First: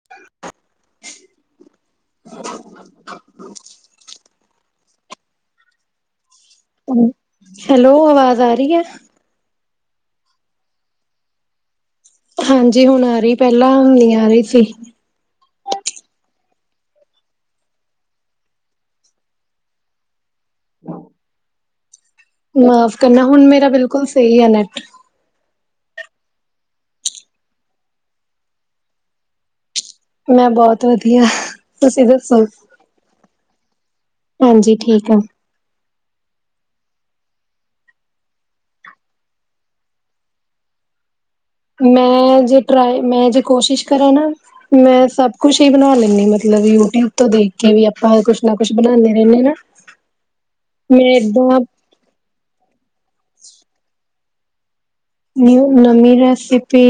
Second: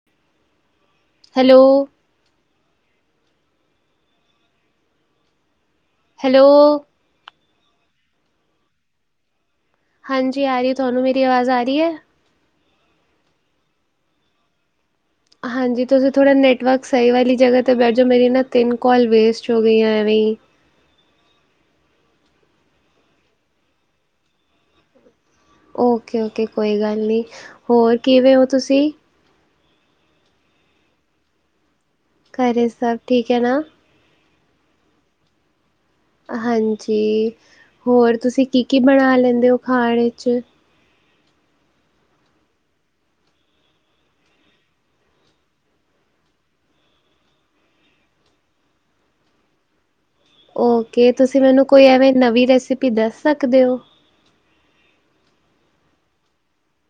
[unintelligible] Hello. [unintelligible] Hello. Hello ਆਵਾਜ਼ ਆ ਰਹੀ ਐ? ਹਾਂਜੀ ਆ ਰਹੀ ਏ, ਤੁਹਾਨੂੰ ਮੇਰੀ ਆਵਾਜ਼ ਆ ਰਹੀ ਏ? ਹਾਂਜੀ ਹੁਣ ਆ ਰਹੀ ਪਹਿਲਾਂ ਨੀ ਆ ਰਹੀ ਸੀ। ਹਾਂਜੀ ਤੁਸੀਂ ਥੋੜ੍ਹਾ ਨੈੱਟਵਰਕ ਸਹੀ ਵਾਲੀ ਜਗ੍ਹਾ 'ਤੇ ਬੈਠ ਜਾਓ ਮੇਰੀ ਨਾ ਤਿੰਨ ਕੋਲ ਵੇਸਟ ਹੋ ਗਈਆਂ ਐਵੇਂ ਹੀ ਮੁਆਫ਼ ਕਰਨਾ ਹੁਣ ਮੇਰਾ ਬਿਲਕੁਲ ਸਹੀ ਆ ਨੈੱਟ। ਓਕੇ-ਓਕੇ ਕੋਈ ਗੱਲ ਨੀ, ਹੋਰ ਕਿਵੇਂ ਓ ਤੁਸੀਂ? ਮੈਂ ਬਹੁਤ ਵਧੀਆ, ਤੁਸੀਂ ਦੱਸੋ [inaudible] ਘਰੇ ਸਭ ਠੀਕ ਹੈ ਨਾ? ਹਾਂਜੀ ਠੀਕ ਆ। ਹਾਂਜੀ, ਹੋਰ ਤੁਸੀਂ ਕੀ-ਕੀ ਬਣਾ ਲੈਂਦੇ ਹੋ ਖਾਣ 'ਚ'? ਮੈਂ ਜੇ ਟਰਾਈ, ਮੈਂ ਜੇ ਕੋਸ਼ਿਸ਼ ਕਰਾਂ ਨਾ। ਮੈਂ ਸਭ ਕੁਛ ਹੀ ਬਣਾ ਲੈਂਨੀ ਮਤਲਬ ਯੂਟਿਊਬ ਤੋਂ ਦੇਖ ਕੇ ਵੀ ਆਪਾਂ ਕੁਛ ਨਾ ਕੁਛ ਬਣਾਉਂਨੇ ਰਹਿੰਨੇ ਨਾ। ਮੈਂ ਓਕੇ ਤੁਸੀਂ ਏਦਾਂ ਮੈਨੂੰ ਕੋਈ ਐਵੇਂ ਨਵੀਂ ਰੈਸਪੀ ਦੱਸ ਸਕਦੇ ਉ? ਨਿਊ ਨਵੀਂ ਰੈਸੀਪੀ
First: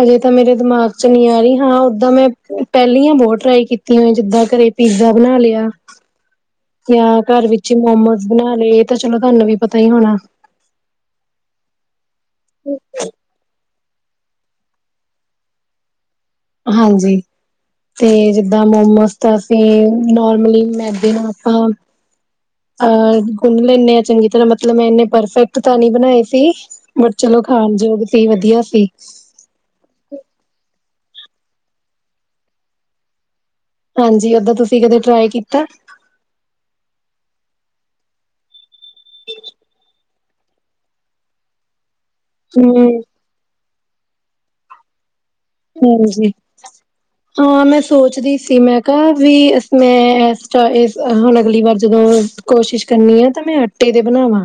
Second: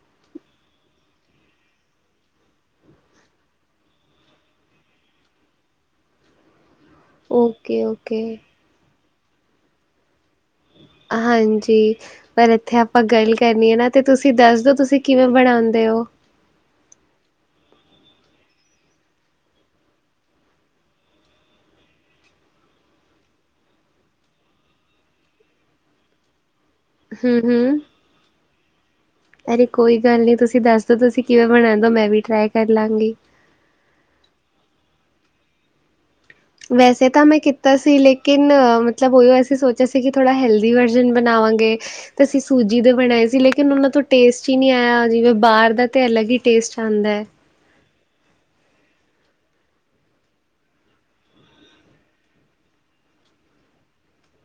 ਹਜੇ ਤਾਂ ਮੇਰੇ ਦਿਮਾਗ 'ਚ' ਨਹੀਂ ਆਈ ਹਾਂ ਓਦਾਂ ਮੈਂ ਪਹਿਲੀਆਂ ਬਹੁਤ ਟਰਾਈ ਕੀਤੀ ਹੋਈ ਜਿੱਦਾਂ ਘਰੇ। ਪੀਜ਼ਾ ਬਣ ਲਿਆ। [inaudible] ਜਾਂ ਘਰ ਵਿੱਚ ਹੀ ਓਕੇ ਮੋਮੋਸ ਓਕੇ ਬਣਾ ਲਏ ਇਹ ਤਾਂ ਚਲੋ ਤੁਹਾਨੂੰ ਵੀ ਪਤਾ ਹੀ ਹੋਣਾ। ਹਾਂਜੀ ਪਰ ਇੱਥੇ ਆਪਾਂ ਗੱਲ ਕਰਨੀ ਆ ਨਾ। ਤੇ ਤੁਸੀਂ ਦੱਸ ਦੋ ਤੁਸੀਂ ਕਿਵੇਂ ਬਣਾਂਦੇ ਓ ਹਾਂਜੀ। ਤੇ ਜਿੱਦਾਂ ਮੋਮੋਸ ਤਾਂ ਅਸੀਂ ਨਰਮਲੀ ਮੈਦੇ ਨਾਲ ਆਪਾਂ ਅਹ ਗੁੰਨ ਲੈਂਣੇ ਆ ਚੰਗੀ ਤਰ੍ਹਾਂ ਮਤਲਬ ਮੈਂ ਇੰਨੇ ਪਰਫੈਕਟ ਤਾਂ ਨੀ ਬਣਾਏ ਸੀ। ਬਟ ਚਲੋ ਹੂੰ-ਹੂੰ ਖਾਣਯੋਗ ਸੀ ਵਧੀਆ ਸੀ। ਅਰੇ ਕੋਈ ਗੱਲ ਨੀ ਤੁਸੀਂ ਦੱਸ ਦੋ ਤੁਸੀਂ ਕਿਵੇਂ ਬਣਾਂਦੇ ਦੋ ਮੈਂ ਵੀ ਟਰਾਈ ਕਰ ਲਾਂਗੀ। ਹਾਂਜੀ ਓਦਾਂ ਤੁਸੀਂ ਕਦੇ ਟਰਾਈ ਕੀਤਾ। ਵੈਸੇ ਤਾਂ ਮੈਂ ਕੀਤਾ ਸੀ ਲੇਕਿਨ, ਮਤਲਬ ਉਹੀ ਐਸੀ ਸੋਚਿਆ ਸੀ ਕਿ ਥੋੜਾ ਹੈਲਦੀ ਵਰਜਨ ਬਣਾਵਾਂਗੇ ਤੇ ਅਸੀਂ ਸੂਜੀ ਹੂੰ ਦੇ ਬਣਾਏ ਸੀ ਲੇ ਕਿ ਉਨਾਂ-ਉਨਾਂ ਤੋਂ ਟੇਸਟ ਹੀ ਨੀ ਆਇਆ ਜਿਵੇਂ ਬਾਹਰ ਦਾ ਤੇ ਹਾਂਜੀ ਅਲੱਗ ਹੀ ਟੇਸਟ ਆਦਾ। ਹਾਂ ਮੈਂ ਸੋਚਦੀ ਸੀ ਮੈਂ ਕਿਹਾ ਵੀ ਮੈਂ ਵੀ [unintelligible] ਇਸ ਹੁਣ ਅਗਲੀ ਵਾਰ ਜਦੋਂ ਕੋਸ਼ਿਸ਼ ਕਰਨੀ ਆ ਤਾਂ ਮੈਂ ਆਟੇ ਤੇ ਬਣਾਮਾ।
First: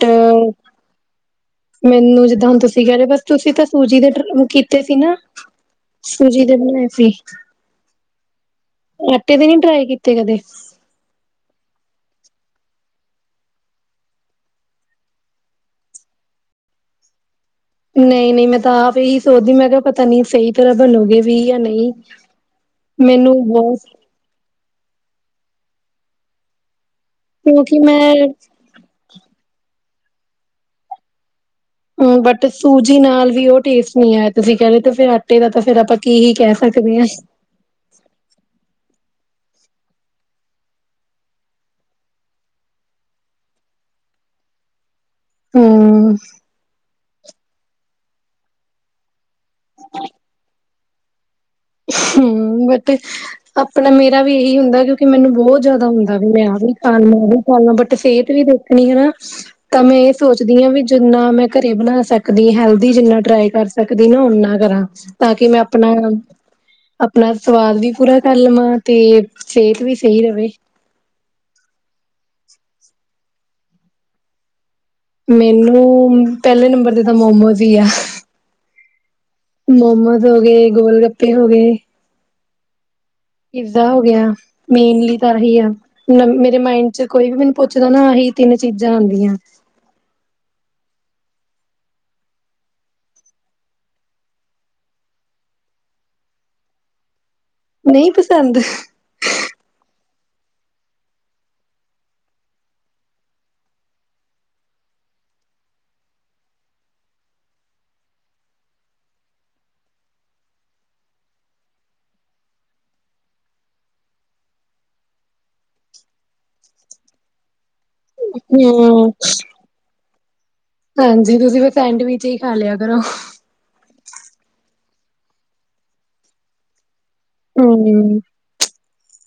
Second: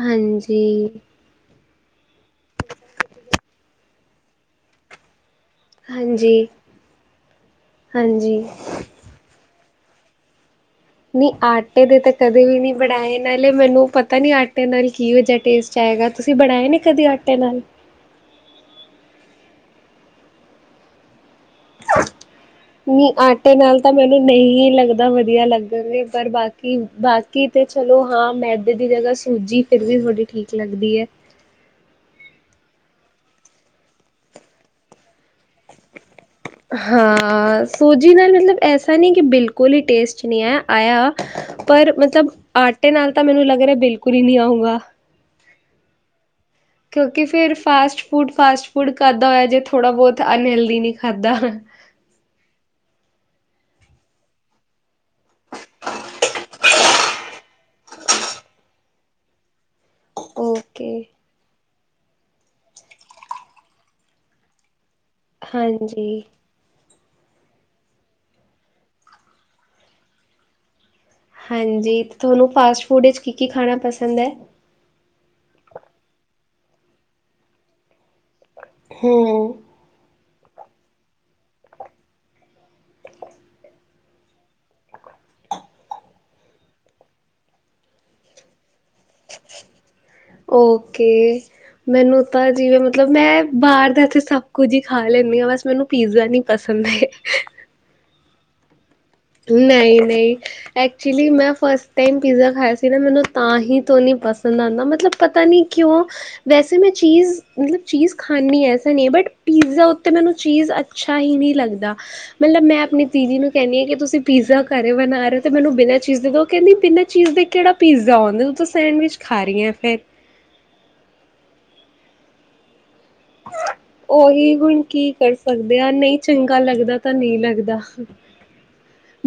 ਹਾਂਜੀ। ਮੈਨੂੰ ਜਿੱਦਾਂ ਹੁਣ ਤੁਸੀਂ ਕਹਿ ਰਹੇ ਓ ਬੱਸ ਤੁਸੀਂ ਤਾਂ ਸੂਜੀ ਟ ਕੀਤੇ ਸੀ ਨਾ ਸੂਜੀ ਹਾਂਜੀ, ਦੇ ਬਣਾਏ ਸੀ। [inaudible] ਹਾਂਜੀ। ਆਟੇ ਦੇ ਨੀ ਟਰਾਈ ਕੀਤੇ ਕਦੇ? ਨਹੀਂ ਆਟੇ ਦੇ ਤਾਂ ਕਦੇ ਵੀ ਨੀ ਬਣਾਏ ਨਾਲੇ ਮੈਨੂੰ ਪਤਾ ਨੀ ਆਟੇ ਨਾਲ ਕੀਹੋ ਜਾ ਟੇਸਟ ਚਏਗਾ ਤੁਸੀਂ ਬਣਾਏ ਨੇ ਕਦੇ ਆਟੇ ਨਾਲ? ਨਹੀਂ-ਨਹੀਂ ਮੈਂ ਤਾਂ ਆਪ ਇਹੀ ਸੋਚਦੀ ਮੈਂ ਕਿਹਾ ਪਤਾ ਨੀ ਸਹੀ ਤਰ੍ਹਾਂ ਬਣੋਗੀ ਵੀ ਜਾਂ ਨਹੀਂ। [unintelligible] [inaudible] ਮੈਨੂੰ ਬਹੁਤ ਮੈਂ ਨਹੀਂ ਲੱਗਦਾ ਵਧੀਆ ਲੱਗਣਗੇ ਪਰ ਬਾਕੀ-ਬਾਕੀ ਤੇ ਕਿਉਂਕਿ ਮੈਂ ਚਲੋ ਹਾਂ ਮੈਂ ਆਟੇ ਦੀ ਜਗ੍ਹਾ ਸੂਜੀ ਫਿਰ ਵੀ ਵਧੀਆ ਠੀਕ ਲੱਗਦੀ ਐ। ਹਮ ਬਟ ਸੂਜੀ ਨਾਲ ਵੀ ਉਹ ਟੇਸਟ ਨਹੀਂ ਆਇਆ ਤੁਸੀਂ ਕਹਿ ਰਹੇ ਫਿਰ ਆਟੇ ਦਾ ਤਾਂ ਫੇਰ ਆਪਾਂ ਕੀ ਹੀ ਕਹਿ ਸਕਦੇ ਹਾਂ। ਸੂਜੀ ਨਾਲ ਮਤਲਬ ਐਸਾ ਨੀ ਕਿ ਬਿਲਕੁਲ ਈ ਟੇਸਟ ਨੀ ਏ ਆਇਆ। ਪਰ ਮਤਲਬ ਆਟੇ ਨਾਲ ਤਾਂ ਮੈਨੂੰ ਲੱਗ ਰਿਹਾ ਬਿਲਕੁਲ ਹੀ ਨੀ ਆਊਗਾ। ਹਮ। ਕਿਉਂਕਿ ਫਿਰ ਫਾਸਟ-ਫੂਡ-ਫਾਸਟ-ਫੂਡ ਕਾਹਦਾ ਹੋਇਆ ਜੇ ਥੋੜ੍ਹਾ ਬਹੁਤ ਅਨਹੈਲਦੀ ਨਹੀਂ ਖਾਧਾ। ਹਮ ਬਟ ਆਪਣਾ ਮੇਰਾ ਵੀ ਇਹੀ ਹੁੰਦਾ ਕਿਉਂਕਿ ਮੈਨੂੰ ਬਹੁਤ ਜ਼ਿਆਦਾ ਹੁੰਦਾ ਵੀ ਮੈਂ ਆਹ ਵੀ ਖਾ ਲਾ-ਆਹ ਵੀ ਖਾ ਲਾ ਬਟ ਸਿਹਤ ਵੀ ਦੇ ਆਪਣੀ ਹਨਾ ਤਾਂ ਮੈਂ ਸੋਚਦੀ ਹਾਂ ਵੀ ਓਕੇ ਜਿੰਨਾ ਮੈਂ ਘਰੇ ਬਣਾ ਸਕਦੀ ਹਲਦੀ ਜਿੰਨਾ ਟਰਾਈ ਕਰ ਸਕਦੀ ਨਾ ਓਨਾ ਕਰਾਂ ਤਾਂ ਕਿ ਮੈਂ ਆਪਣਾ ਹਾਂਜੀ। ਆਪਣਾ ਸਵਾਦ ਵੀ ਪੂਰਾ ਕਰ ਲਵਾਂ ਤੇ ਸਿਹਤ ਵੀ ਸਹੀ ਰਹੇ ਹਾਂਜੀ ਅਤੇ ਤੁਹਾਨੂੰ ਫਾਸਟ ਫੂਡ ਵਿੱਚ ਕੀ ਕੀ ਖਾਣਾ ਪਸੰਦ ਏ ਮੈਨੂੰ ਪਹਿਲੇ ਨੰਬਰ ਤੇ ਤਾਂ ਮੋਮੋਸ ਹੀ ਆ ਹੂੰ [inaudible] ਮੋਮੋਸ ਹੋ ਗਏ ਗੋਲ ਗੱਪੇ ਹੋ ਗਏ ਪੀਜ਼ਾ ਹੋ ਗਿਆ। ਮੇਨਲੀ ਤਾਂ ਇਹੀ ਆ ਮੇਰੇ ਮਾਇੰਡ ਚ ਕੋਈ ਵੀ ਮੈਨੂੰ ਪੁੱਛਦਾ ਨਾ ਅਹੀ ਤਿੰਨ ਚੀਜ਼ਾਂ ਆਉਂਦੀਆਂ ਓਕੇ। ਮੈਨੂੰ ਤਾਂ ਜਿਵੇਂ ਮਤਲਬ ਮੈਂ ਬਾਹਰ ਦਾ ਇੱਥੇ ਸਭ ਕੁੱਝ ਹੀ ਖਾ ਲੈਂਦੀ ਹਾਂ ਬਸ ਮੈਨੂੰ ਪੀਜ਼ਾ ਨਹੀਂ ਪਸੰਦ ਹੈ। ਨਹੀਂ ਪਸੰਦ ਨਹੀ-ਨਹੀ। ਐਕਚੁਲੀ ਮੈਂ ਫਸਟ ਟਾਈਮ ਪੀਜ਼ਾ ਖਾਇਆ ਸੀ ਨਾ ਮੈਨੂੰ ਤਾਂ ਹੀ ਤੋਂ ਨੀ ਪਸੰਦ ਆਉਂਦਾ ਮਤਲਬ ਪਤਾ ਨੀ ਕਿਉਂ? ਵੈਸੇ ਮੈਂ ਚੀਜ਼ ਮਤਲਬ ਚੀਜ਼ ਖਾਂਦੀ ਐਸਾ ਨਹੀਂ ਬਟ ਪੀਜ਼ਾ ਉੱਤੇ ਮੈਨੂੰ ਚੀਜ਼ ਅੱਛਾ ਹੀ ਨਹੀਂ ਲੱਗਦਾ ਮਤਲਬ ਮੈਂ ਆਪਣੀ ਦੀਦੀ ਨੂੰ ਕਹਿੰਦੀ ਹਾਂ ਕਿ ਤੁਸੀਂ? ਤੁਸੀ ਪੀਜ਼ਾ ਘਰੇ ਬਣਾ ਰਹੇ ਤੇ ਮੈਨੂੰ ਬਿਨਾਂ ਚੀਜ਼ ਦੇ ਉਹ ਕਹਿੰਦੀ ਬਿਨਾਂ ਚੀਜ਼ ਦੇ ਕਿਹੜਾ? ਪੀਜ਼ਾ ਆਉਂਦਾ ਤੂੰ ਤਾਂ ਹਮ ਸੈਂਡਵਿਚ ਖਾ ਰਹੀ ਹਾਂ ਫਿਰ ਹਾਂਜੀ ਤੁਸੀਂ ਫਿਰ ਸੈਂਡਵਿਚ ਹੀ ਖਾ ਲਿਆ ਕਰੋ। ਉਹੀ ਹੁਣ ਕੀ ਸਕਦੇ ਆ ਨਹੀਂ ਲੱਗਦਾ। ਤਾਂ ਨਹੀਂ ਲੱਗਦਾ ਹਮ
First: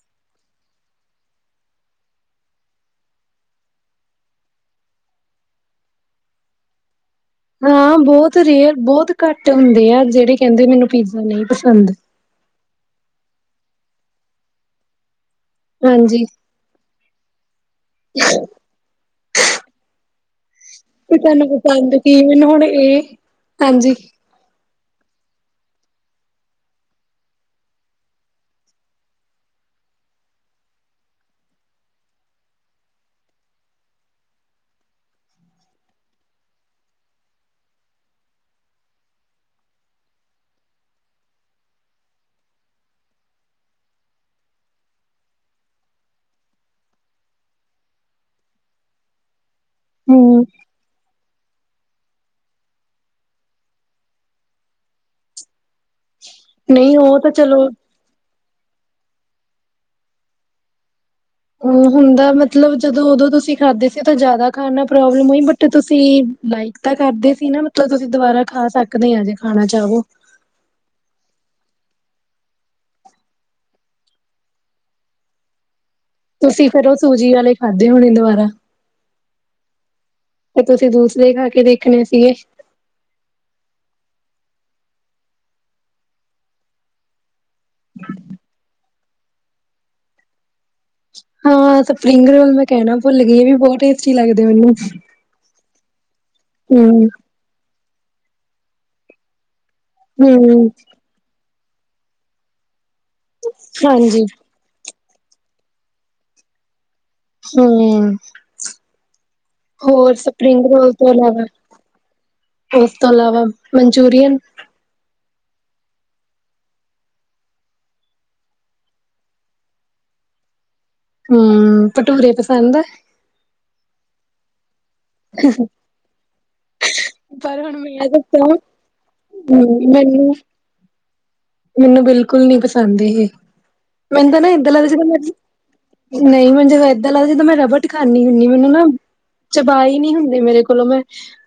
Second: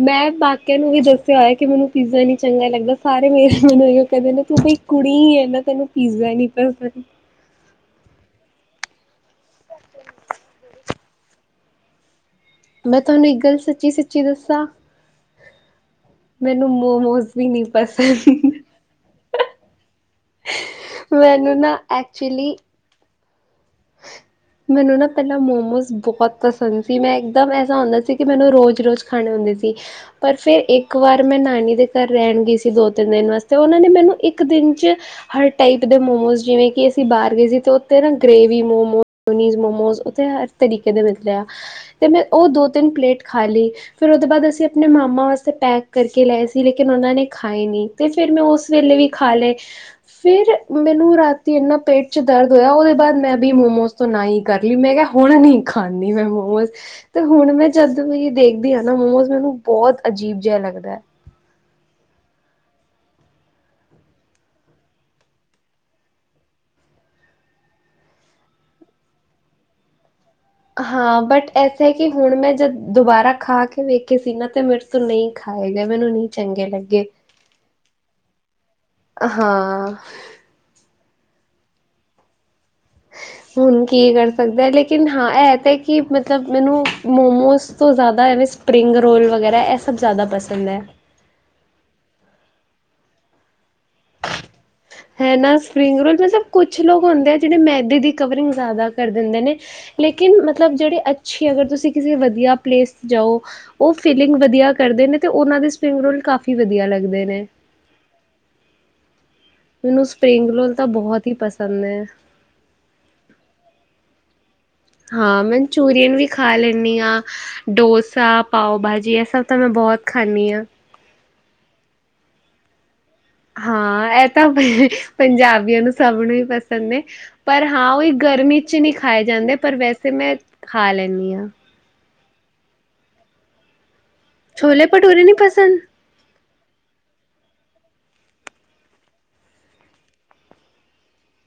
ਮੈਂ ਬਾਕੀਆਂ ਨੂੰ ਵੀ ਦੱਸਿਆ ਹੋਇਆ ਕਿ ਮੈਨੂੰ ਪੀਜ਼ਾ ਨੀ ਚੰਗਾ ਲੱਗਦਾ ਸਾਰੇ ਮੇਰੇ ਮੈਨੂੰ ਇਹੀ ਕਹਿੰਦੇ ਨੇ ਤੂੰ ਕੋਈ ਕੁੜੀ ਐ ਤੈਨੂੰ ਪੀਜ਼ਾ ਨੀ ਪਸੰਦ ਹਾਂ ਬਹੁਤ ਰੇਅਰ ਬਹੁਤ ਘੱਟ ਹੁੰਦੇ ਆ ਜਿਹੜੇ ਕਹਿੰਦੇ ਮੈਨੂੰ ਪੀਜ਼ਾ ਨਹੀਂ ਪਸੰਦ ਮੈਂ ਤੈਨੂੰ ਇੱਕ ਗੱਲ ਸੱਚੀ-ਸੱਚੀ ਦੱਸਾਂ। ਹਾਂਜੀ ਮੈਨੂੰ ਮੋਮੋਸ ਵੀ ਨੀ ਪਸੰਦ ਤੇ ਤੁਹਾਨੂੰ ਮੈਨੂੰ ਨਾ ਪਸੰਦ ਕੀ ਹਨ ਐਕਚੁਲੀ ਹੁਣ ਇਹ ਹਾਂਜੀ ਮੈਨੂੰ ਨਾ ਪਹਿਲਾਂ ਮੋਮੋਸ ਬਹੁਤ ਪਸੰਦ ਸੀ ਮੈਂ ਇੱਕਦਮ ਐਸਾ ਹੁੰਦਾ ਸੀ ਕਿ ਮੈਨੂੰ ਰੋਜ਼-ਰੋਜ਼ ਖਾਣੇ ਹੁੰਦੇ ਸੀ ਪਰ ਫੇਰ ਇੱਕ ਵਾਰ ਮੈਂ ਨਾਨੀ ਦੇ ਘਰ ਰਹਿਣ ਗਈ ਸੀ, ਦੋ ਤਿੰਨ ਦਿਨ ਵਾਸਤੇ ਉਹਨਾਂ ਨੇ ਮੈਨੂੰ ਇੱਕ ਦਿਨ 'ਚ ਹਰ ਟਾਈਪ ਦੇ ਮੋਮੋਜ਼ ਜਿਵੇਂ ਕਿ ਅਸੀਂ ਬਾਹਰ ਗਏ ਸੀ ਤੇ ਉੱਥੇ ਨਾ ਗ੍ਰੇਵੀ ਮੋਮੋ ਨੀਜ਼ ਮੋਮੋਸ ਉੱਥੇ ਹਰ ਤਰੀਕੇ ਦੇ ਮਿਲਦੇ ਆ ਤੇ ਮੈਂ ਉਹ ਦੋ ਤਿੰਨ ਪਲੇਟ ਖਾ ਲਈ ਫਿਰ ਉਹਦੇ ਬਾਅਦ ਅਸੀਂ ਆਪਣੇ ਮਾਮਾ ਵਾਸਤੇ ਪੈਕ ਕਰਕੇ ਲਏ ਸੀ ਲੇਕਿਨ ਉਹਨਾਂ ਨੇ ਖਾਏ ਨੀ ਤੇ ਫਿਰ ਮੈਂ ਉਸ ਵੇਲੇ ਵੀ ਖਾ ਲਏ ਹਮ ਫੇਰ ਮੈਨੂੰ ਰਾਤੀ ਇੰਨਾ ਪੇਟ ਚ ਦਰਦ ਹੋਇਆ ਉਹਦੇ ਬਾਅਦ ਮੈਂ ਵੀ ਮੋਮੋਸ ਨਾ ਹੀ ਕਰ ਲਈ ਮੈਂ ਕਿਹਾ ਹੁਣ ਨਹੀਂ ਖਾਂਦੀ ਮੈਂ ਮੋਮੋਸ ਨਹੀਂ ਉਹ ਤੇ ਤਾਂ ਹੁਣ ਚਲੋ ਮੈਂ ਜਦ ਜਦੋਂ ਦੇਖਦੀ ਹਾਂ ਨਾ ਮੋਮੋਜ਼ ਮੈਨੂੰ ਬਹੁਤ ਅਜੀਬ ਜਿਹਾ ਲੱਗਦਾ ਏ ਹਮ ਹੁੰਦਾ ਮਤਲਬ ਜਦੋਂ ਉਦੋਂ ਤੁਸੀਂ ਖਾਦੇ ਸੀ ਤਾਂ ਜਿਆਦਾ ਖਾਣ ਨਾਲ ਪ੍ਰੋਬਲਮ ਹੋਈ ਬਟ ਤੁਸੀਂ ਲਾਈਕ ਤਾਂ ਕਰਦੇ ਸੀ ਨਾ ਮਤਲਬ ਤੁਸੀਂ ਦੁਬਾਰਾ ਖਾ ਸਕਦੇ ਆ ਜੇ ਖਾਣਾ ਚਾਹਵੋ ਹਾਂ ਬਟ ਐਸੇ ਹੈ ਕਿ ਹੁਣ ਜਦ ਮੈਂ ਖਾ ਕੇ ਵੇਖ ਸੀਨਾ ਤੇ ਮਿਰ ਤੂੰ ਨਹੀਂ ਖਾਏ ਗਏ ਮੈਨੂੰ ਨਹੀਂ ਚੰਗੇ ਤੁਸੀਂ ਫੇਰ ਉਹ ਲੱਗੇ ਸੂਜੀ ਵਾਲੇ ਖਾਧੇ ਹੋਣੇ ਦੁਬਾਰਾ ਹਾਂ। ਤੇ ਤੁਸੀਂ ਦੂਸਰੇ ਖਾ ਕੇ ਦੇਖਣੇ ਸੀਗੇ ਹੁਣ ਕੀ ਕਰ ਸਕਦਾ ਲੇਕਿਨ ਹਾਂ ਇਹ ਤਾਂ ਕਿ ਮਤਲਬ ਮੈਨੂੰ ਮੋਮੋਸ ਤੋਂ ਜ਼ਿਆਦਾ ਐਵੇ ਸਪਰਿੰਗ ਰੋਲ ਵਗੈਰਾ ਐ ਸਭ ਜ਼ਿਆਦਾ ਪਸੰਦ ਐ ਹਾਂ, ਸਪਰਿੰਗ ਰੋਲ ਮੈਂ ਕਹਿਣਾ ਭੁੱਲ ਗਈਏ ਇਹਵੀ ਬਹੁਤ ਟੇ ਹੈ ਨਾ ਸਪਰਿੰਗ ਰੋਲ ਮਤਲਬ ਕੁੱਛ ਹੂੰ ਲੋਕ ਹੁੰਦੇ ਆ ਜਿਹੜੇ ਮੈਦੇ ਦੀ ਕਵਰਿੰਗ ਜ਼ਿਆਦਾ ਕਰ ਦਿੰਦੇ ਨੇ, ਲੇਕਿਨ ਹੂੰ ਮਤਲਬ ਜਿਹੜੇ ਅੱਛੀ, ਅਗਰ ਤੁਸੀ ਕਿਸੇ ਵਧੀਆ ਪਲੇਸ ਤੇ ਜਾਓ, ਉਹ ਹਾਂਜੀ ਫੀਲਿੰਗ ਵਧੀਆ ਕਰਦੇ ਨੇ ਤੇ, ਉਹਨਾਂ ਦੇ ਸਪਰਿੰਗ ਰੋਲ ਕਾਫ਼ੀ ਵਧੀਆ ਲੱਗਦੇ ਨੇ। ਹਮ [inaudible] ਮੈਨੂੰ ਹੋਰ ਸਪਰਿੰਗ ਤਾਂ ਰੋਲ ਤੋਂ ਬਹੁਤ ਹੀ ਇਲਾਵਾ। ਪਸੰਦ ਹੈ। ਉਸ ਤੋਂ ਇਲਾਵਾ, ਮਨਚੂਰੀਅਨ। ਹਾਂ, ਮਨਚੂਰੀਅਨ ਵੀ ਖਾ ਲੈਂਣੀ ਆ। ਡੋਸਾ, ਪਾਓ ਭਾਜੀ, ਇਹ ਸਭ ਤਾਂ ਮੈਂ ਬਹੁਤ ਖਾਣੀ ਆ। ਹਮ, ਭਟੂਰੇ ਪਸੰਦ ਆ? ਹਾਂ, ਇਹ ਤਾਂ ਪੰਜਾਬੀਆਂ ਨੂੰ ਸਭ ਨੂੰ ਪਸ ਪਰ ਮੈਂ ਪਰ ਹੁਣ ਹਾਂ ਮੈਂ ਉਹੀ ਦੱਸਾਂ ਹੂੰ ਗਰਮੀ 'ਚ' ਨਹੀਂ ਖਾਏ ਜਾਂਦੇ, ਪਰ ਵੈਸੇ ਮੈਨੂੰ ਮੈਂ ਖਾ ਲੈਂਣੀ ਆ। ਮੈਨੂੰ ਬਿਲਕੁਲ ਨੀ, ਪਸੰਦ ਇਹ ਮੈਨੂੰ ਤਾਂ ਨਾ ਇੱਦਾ ਛੋਲੇ ਲੱਗਦਾ ਜਿਵੇਂ ਭਟੂਰੇ ਨੀ ਪਸੰਦ ਨਹੀ ਮੈਨੂੰ, ਜਦੋਂ ਇੱਦਾਂ ਲੱਗਦਾ ਜਦੋਂ ਮੈਂ ਰਬਟ ਖਾਣੀ ਹੁੰਨੀ ਮੈਨੂੰ ਨਾ ਚਬਾਅ ਨਹੀ ਹੁੰਦੇ, ਮੇਰੇ ਕੋਲੋਂ ਮੈਂ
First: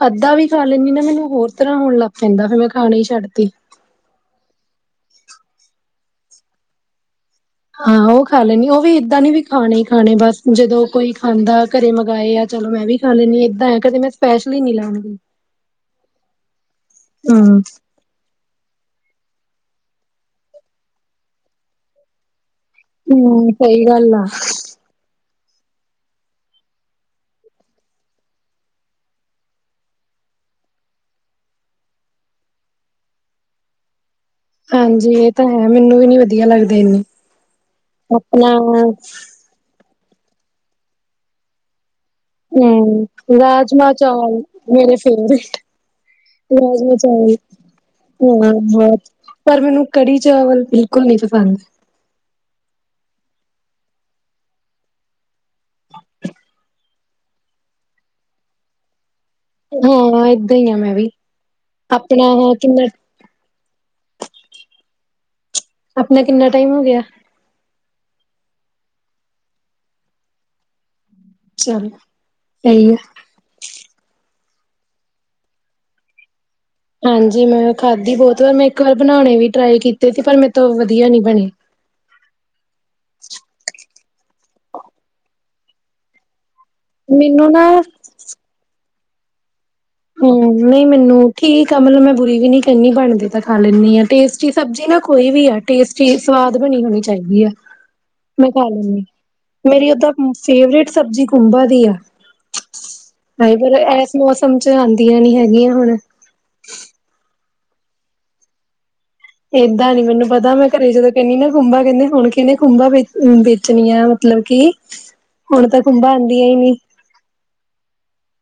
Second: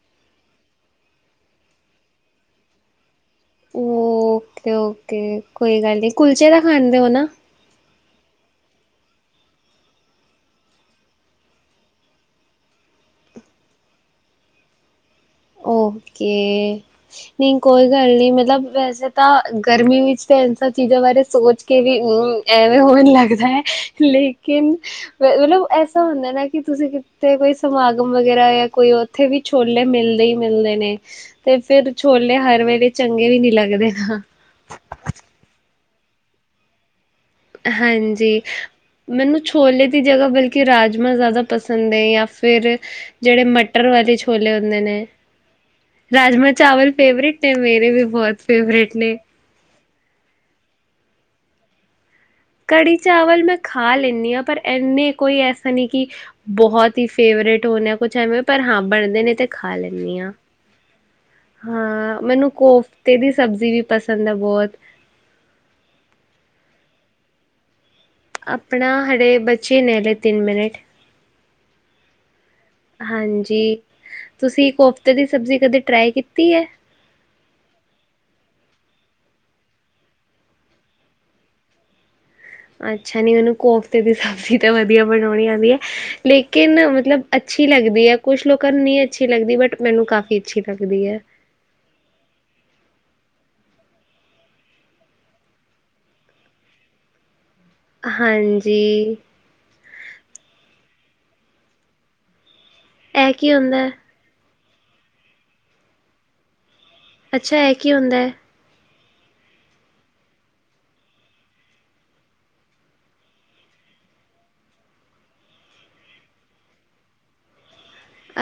ਅੱਧਾ ਵੀ ਖਾ ਲੈਂਣੀ ਨਾ, ਮੈਨੂੰ ਹੋਰ ਤਰ੍ਹਾਂ ਹੋਣ ਲੱਗ ਪੈਂਦਾ, ਫਿਰ ਮੈਂ ਖਾਣੇ ਛੱਡਤੇ। ਓਕੇ-ਓਕੇ, ਕੋਈ ਗੱਲ ਨੀ ਕੁਲਚੇ ਦਾ ਖਾਣ ਦੇ ਹੋ ਨਾ। [inaudible] ਖਾਂ ਲੈਣੀ ਆ, ਉਹ ਵੀ ਏਦਾਂ ਨੀ ਵੀ ਖਾਣੇ ਹੀ ਖਾਣੇ, ਬੱਸ ਜਦੋਂ ਕੋਈ ਖਾਂਦਾ ਘਰੇ ਮੰਗਾਏ ਆ, ਚਲੋ ਮੈਂ ਵੀ। ਚੱਲੇ ਨੀ, ਇੱਦਾਂ ਕਦੇ ਮੈਂ ਸਪੈਸ਼ਲੀ ਨੀ ਲੈਣ ਗਈ। ਓਕੇ, [inaudible] ਹੂੰ। ਨਹੀਕੋਈਲ ਗੱਲ ਨੀ, ਮਤਲਬ ਵੈਸੇ ਤਾਂ ਗਰਮੀ ਵਿੱਚ ਤਾਂ ਇਹ ਸਭ ਚੀਜ਼ਾਂ ਬਾਰੇ ਸੋਚ ਕੇ ਵੀ, ਅਮਮ ਐਵੇਂ ਹੋਣ [unintelligible] ਲੱਗਦਾ ਹੂੰ ਸਹੀ [unintelligible] ਗੱਲ ਆ ਲੇਕਿਨ। ਮਤਲਬ ਐਸਾ ਹੁੰਦਾ ਨਾ ਕਿ, ਤੁਸੀ ਕਿਤੇ ਕੋਈ ਸਮਾਗਮ ਵਗੈਰਾ ਜਾਂ ਕੋਈ ਉੱਥੇ ਵੀ ਛੋਲੇ ਮਿਲਦੇ ਈ ਮਿਲਦੇ ਨੇ, ਤੇ ਫਿਰ ਛੋਲੇ ਹਰ ਵੇਲੇ ਚੰਗੇ ਵੀ ਨੀ ਲੱਗਦੇ ਨਾ। ਹਾਂਜੀ, ਇਹ ਤਾਂ ਹੈ ਮੈਨੂੰ ਵੀ ਨੀ ਵਧੀਆ ਲੱਗਦੇ ਇੰਨੇ, ਹਾਂਜੀ। ਆਪਣਾ ਮੈਨੂੰ ਛੋਲੇ ਦੀ ਜਗਾ ਬਲਕਿ, ਰਾਜਮਾਂਹ ਜ਼ਿਆਦਾ ਪਸੰਦ ਐ ਜਾਂ ਫਿਰ ਫਿਰ ਹੂੰ ਜਿਹੜੇ ਮਟਰ ਰਾਜਮਾਂ ਵਾਲੇ ਚਾਵਲ ਛੋਲੇ ਹੁੰਦੇ ਮੇਰੇ ਨੇ ਫੇਵਰੇਟ ਰਾਜਮਾਂਹ ਚਾਵਲ ਫੇਵਰੇਟ ਨੇ, ਮੇਰੇ ਵੀ ਬਹੁਤ ਹਾਂ ਫੇਵਰੇਟ ਬਹੁਤ ਨੇ। ਪਰ, ਮੈਨੂੰ ਕੜੀ ਚਾਵਲ ਬਿਲਕੁਲ ਨੀ ਪਸੰਦ। ਕੜੀ ਚਾਵਲ ਮੈਂ ਖਾਂ ਲੈਂਣੀ ਆ, ਪਰ ਇੰਨੇ ਕੋਈ ਐਸਾ ਨਹੀ ਕਿ ਬਹੁਤ। ਫੇਵਰੇਟ ਹੋ ਨਾ ਕੁਛ, ਐਵੇਂ ਪਰ ਹਾਂ ਬਣਦੇ ਨੇ ਤੇ ਖਾ ਲੈਂਦੀ ਹਾਂ ਇੱਦਾ ਈ, ਆ ਮੇਰਾ ਹਾਂ, ਮੈਨੂੰ ਕੋਫਤੇ ਦੀ ਸਬਜ਼ੀ ਵੀ ਪਸੰਦ ਆ ਬਹੁਤ। [inaudible] ਆਪਣੇ ਕਿੰਨਾ ਟਾਈਮ ਹੋ ਗਿਆ? ਆਪਣਾ ਹਡੇ, ਬਚੇ ਨੇ ਹਲੇ ਤਿੰਨ ਮਿੰਟ। ਚਲੋ, ਸਹੀ ਆ। ਹਾਂਜੀ, ਤੁਸੀ ਕੋਫਤੇ ਦੀ ਸਬਜ਼ੀ ਕਦੇ ਟਰਾਈ ਕੀਤੀ ਐ? ਹਾਂਜੀ, ਮੈਂ ਖਾਧੀ ਬਹੁਤ ਵਾਰ, ਮੈਂ ਇੱਕ ਵਾਰ ਬਣਾਣੇ ਵੀ ਟਰਾਈ ਕੀਤੇ ਸੀ। ਪਰ ਮੇਰੇ ਤੋਂ ਵਧੀਆ ਨੀ ਬਣੀ। ਅੱਛਾ ਨੀ, ਮੈਨੂੰ ਕੋਫਤੇ ਦੀ ਸਬਜ਼ੀ ਤਾਂ ਵਧੀਆ ਬਣਾਉਣੀ ਆਉਂਦੀ ਆ। ਲੇਕਿਨ ਮਤਲਬ, ਮੈਨੂੰ ਨਾ ਅੱਛੀ ਲੱਗਦੀ ਆ ਕੁਛ ਲੋਕਾਂ ਨੂੰ ਨਹੀ ਅੱਛੀ ਲੱਗਦੀ ਬਟ ਮੈਨੂੰ ਕਾਫ਼ੀ ਅੱਛੀ ਹਮਮ, ਨਹੀ ਲੱਗਦੀ ਹੈ। ਮੈਨੂੰ ਠੀਕ ਆ ਮਤਲਬ, ਮੈਂ ਬੁਰੀ ਵੀ ਨਹੀ ਕਹਿੰਦੀ ਬਣਦੀ ਤਾਂ ਖਾਂ ਲੈਂਦੀ ਆ, ਟੇਸਟੀ ਸਬਜ਼ੀ ਨਾ ਕੋਈ ਵੀ ਆ। ਟੇਸਟੀ, ਸਵਾਦ ਬਣੀ ਹੋਣੀ ਚਾਹੀਦੀ ਆ। ਮੈਂ ਖਾਂ ਹਾਂਜੀ ਲਉਗੀਂ, ਮੇਰੀ ਓਦਾਂ ਫੇਵਰੇਟ ਸਬਜ਼ੀ ਖੁੰਭਾਂ ਦੀ ਆ। ਇਹ [inaudible] ਕੀ ਵਾਹਿਗੁਰੂ, ਹੁੰਦਾ? ਇਸ ਮੌਸਮ 'ਚ ਆਂਦੀਆਂ ਨੀ ਹੈਗੀਆਂ ਹੁਣ। ਅੱਛਾ, ਇਹ ਕੀ ਹੁੰਦਾ ਐ? ਏਦਾਂ ਨੀ ਮੈਨੂੰ ਪਤਾ, ਮੈਂ ਘਰੇ ਜਦੋਂ ਕਹਿੰਨੀ ਨਾ ਖੁੰਬਾ ਕਹਿੰਦੇ, ਹੁਣ ਕਿਹਨੇ ਖੁੰਬਾ ਵੇਚਣੀਆਂ। ਮਤਲਬ ਕਿ, ਹੁਣ ਤਾਂ ਖੁੰਬਾਂ ਆਂਦੀਆਂ ਨੀ।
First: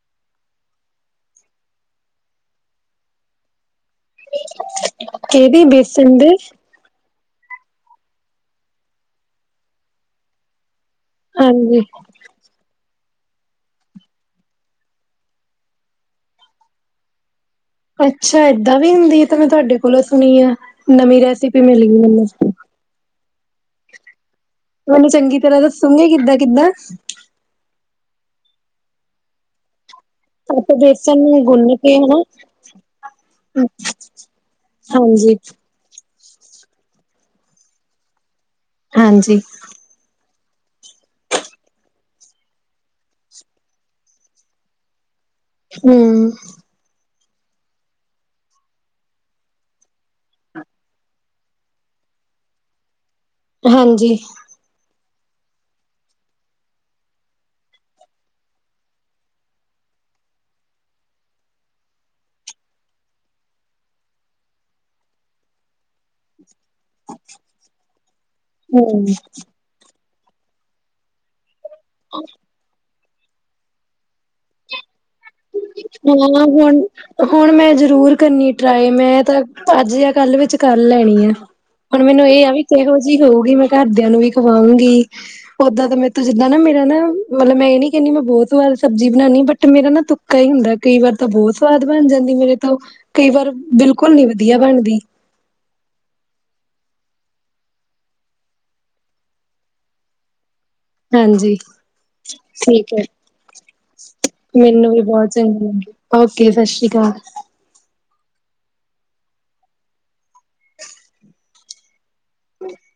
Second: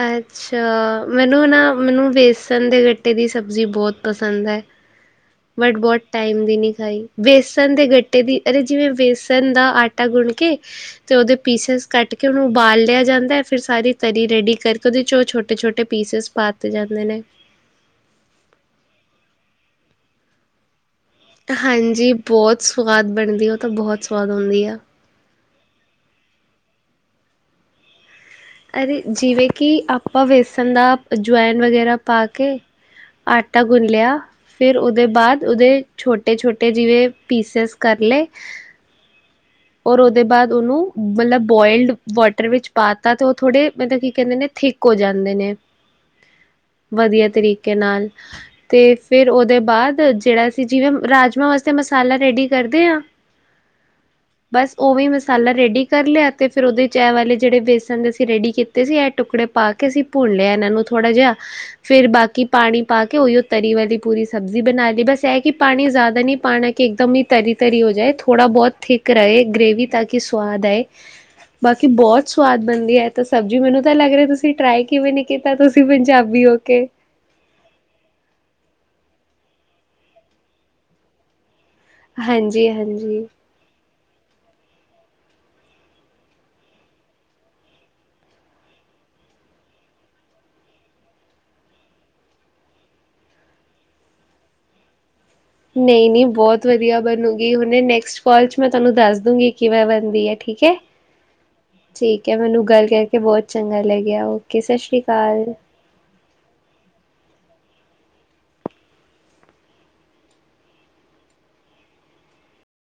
ਅੱਛਾ, ਮੈਨੂੰ ਨਾ ਮੈਨੂੰ ਬੇਸਣ ਦੇ ਗੱਟੇ ਦੀ ਸਬਜ਼ੀ ਬਹੁਤ ਪਸੰਦ ਐ। ਕਿਹਦੀ ਬੇਸਣ ਦੀ। ਹੈਈ, ਬੇਸਣ ਦੇ ਗੱਟੇ ਦੀ ਅਰੇ ਜਿਵੇਂ ਬੇਸਣ ਦਾ ਆਟਾ ਗੁੰਨ੍ਹ ਕੇ। ਤੇ ਉਹਦੇ ਹਾਂਜੀ। ਪੀਸਿਸ ਕੱਟ ਕੇ ਕਿ ਉਹਨੂੰ ਉਬਾਲ ਲਿਆ ਜਾਂਦਾ ਫਿਰ ਸਾਰੀ ਤਰੀ ਰੈਡੀ ਕਰਕੇ ਉਹਦੇ 'ਚ ਉਹ ਛੋਟੇ- ਛੋਟੇ ਪੀਸਿਸ ਪਾ ਦਿੱਤੇ ਜਾਂਦੇ ਨੇ। ਅੱਛਾ, ਏਦਾਂ ਵੀ ਹੁੰਦੀ ਆ ਇਹ ਤਾਂ ਮੈਂ ਤੁਹਾਡੇ ਕੋਲੋਂ ਸੁਣੀ ਆ ਨਵੀਂ ਰੈਸਿਪੀ ਮਿਲ ਗਈ ਹਾਂਜੀ ਮੈਨੂੰ। ਬਹੁਤ ਸਵਾਦ ਬਣਦੀ ਆ ਉਹ ਤਾਂ ਬਹੁਤ ਸਵਾਦ ਹੁੰਦੀ ਆ। ਮੈਨੂੰ ਚੰਗੀ ਤਰ੍ਹਾਂ ਦੱਸੋਂਗੇ ਕਿੱਦਾਂ- ਕਿੱਦਾਂ। ਅਰੇ ਜਿਵੇਂ ਕਿ ਆਪਾਂ ਵੇਸਣ ਆਪਾਂ ਦਾ ਬੇਸਣ ਨੂੰ ਜੁਆਇਨ ਗੁੰਨ ਕੇ ਵਗੈਰਾ ਹਨਾ ਪਾ ਕੇ, ਆਟਾ ਗੁੰਨ੍ਹ ਲਿਆ, ਫਿਰ ਉਹਦੇ ਹਾਂਜੀ ਬਾਅਦ ਉਹਦੇ ਛੋਟੇ -ਛੋਟੇ ਜਿਵੇਂ ਪੀਸਿਸ ਕਰਲੇ। ਹਾਂਜੀ। ਔਰ ਉਹਦੇ ਬਾਅਦ ਉਹਨੂੰ ਮਤਲਬ ਬੋਆਈਲਡ ਵਾਟਰ ਵਿੱਚ ਪਾ ਦਿੱੱਤਾ ਤੇ ਉਹ ਥੋੜੇ ਮਤਲਬ ਕੀ ਕਹਿੰਦੇ ਨੇ ਥਿੱਕ ਥਿੱਕ ਹੋ ਜਾਂਦੇ ਨੇ। ਹਮ। ਵਧੀਆ ਤਰੀਕੇ ਨਾਲ ਤੇ ਫਿਰ ਉਹਦੇ ਬਾਅਦ ਜਿਹੜਾ ਅਸੀਂ ਜਿਵੇਂ ਰਾਜਮਾਂ ਵਾਸਤੇ ਮਸਾਲਾ ਰੈਡੀ ਕਰਦੇ ਆਂ। ਹਾਂਜੀ। ਬਸ ਉਵੇ ਈ ਮਸਾਲਾ ਰੈਡੀ ਕਰ ਲਿਆ ਤੇ ਫੇਰ ਉਹਦੇ ਚ ਇਹ ਵਾਲੇ ਜਿਹੜੇ ਬੇਸਨ ਦੇ ਅਸੀਂ ਰੈਡੀ ਕੀਤੇ ਤੇ ਅਸੀਂ ਇਹ ਟੁਕੜੇ ਪਾ ਕੇ ਅਸੀਂ ਭੁੰਨ ਲਿਆ ਇਹਨਾਂ ਨੂੰ ਥੋੜ੍ਹਾ ਜਿਹਾ। ਫਿਰ ਬਾਕੀ ਪਾਣੀ ਪਾ ਕੇ ਉਹੀਓ ਤਰੀ ਵਾਲੀ ਪੂਰੀ ਸਬਜ਼ੀ ਬਣਾ ਲਈ ਬਸ ਇਹ ਕਿ ਪਾਣੀ ਜ਼ਿਆਦਾ ਨਹੀਂ ਪਾਣਾ। ਕਿ ਇੱਕ ਦਮ ਹੀ ਤਰੀ- ਤਰੀ ਹੋ ਜਾਏ, ਥੋੜਾ ਬਹੁਤ ਹਮ ਥਿਕ ਰਹੇ ਗ੍ਰੇਵੀ ਤਾਂ ਕਿ ਸਵਾਦ ਆਏ। ਬਾਕੀ ਬਹੁਤ ਸਵਾਦ ਬਣਦੀ ਐ ਤਾਂ ਸਬਜ਼ੀ ਮੈਨੂੰ ਤਾਂ ਲੱਗ ਰਹੀ ਤੁਸੀਂ ਟਰਾਈ ਕਿਵੇਂ ਨੀ ਕੀਤੀ। ਕੀਤਾ ਤੁਸੀਂ ਹਾਂ ਪੰਜਾਬੀ ਹੋ ਹੁਣ ਕੇ। ਹੁਣ ਮੈਂ ਜ਼ਰੂਰ ਕਰਨੀ ਆ ਟਰਾਈ। ਮੈਂ ਤਾਂ ਅੱਜ ਜਾਂ ਕੱਲ ਵਿੱਚ ਕਰ ਲੈਣੀ ਆ। ਹੁਣ ਮੈਨੂੰ ਇਹ ਆ ਵੀ ਹਾਂਜੀ ਕਿਹੋ -ਜਿਹੀ ਹਾਂਜੀ ਹੋਊਗੀ। ਮੈਂ ਘਰਦਿਆਂ ਨੂੰ ਵੀ ਖਵਾਉਂਗੀ। ਓਦਾਂ ਦਾ ਮੇਰੇ ਤੋ ਜਿੱਦਾਂ ਨਾ ਮੇਰਾ ਨਾ ਮਤਲਬ ਮੈਂ ਇਹ ਨੀ ਕਹਿੰਦੀ ਮੈਂ ਬਹੁਤ ਵਾਰ ਸਬਜ਼ੀ ਬਣਾਣੀ ਬਟ ਮੇਰਾ ਨਾ ਤੁੱਕਾ ਤੁੱਕਾ ਹੀ ਹੁੰਦਾ ਕਈ ਵਾਰ ਤਾਂ ਬਹੁਤ ਸਵਾਦ ਬਣ ਜਾਂਦੀ ਮੇਰੇ ਤੋਂ ਕਈ ਵਾਰ ਬਿਲਕੁਲ ਨਹੀ ਵਧੀਆ ਬਣਦੀ। ਨਹੀਂ -ਨਹੀਂ ਬਹੁਤ ਵਧੀਆ ਬਣੂਗੀ। ਹੁਣ ਏ ਨੈਕਸਟ ਕਾਲ ਚ ਮੈਂ ਤੁਹਾਨੂੰ ਦੱਸ ਦੂਗੀਂ ਕਿਵੇਂ ਬਣਦੀ ਹੈ ਠੀਕ ਐ। ਹਾਂਜੀ। ਠੀਕ ਐ, ਮੈਨੂੰ ਗੱਲ ਠੀਕ ਹੈ ਕਰਕੇ ਬਹੁਤ ਚੰਗਾ ਲੱਗਿਆ। ਓਕੇ, ਸਤਿ ਮੈਨੂੰ ਵੀ ਸ੍ਰੀ ਬਹੁਤ ਅਕਾਲ। ਚੰਗੀ ਲੱਗੀ ਓਕੇ, ਸਤਿ ਸ਼੍ਰੀ ਅਕਾਲ। [inaudible]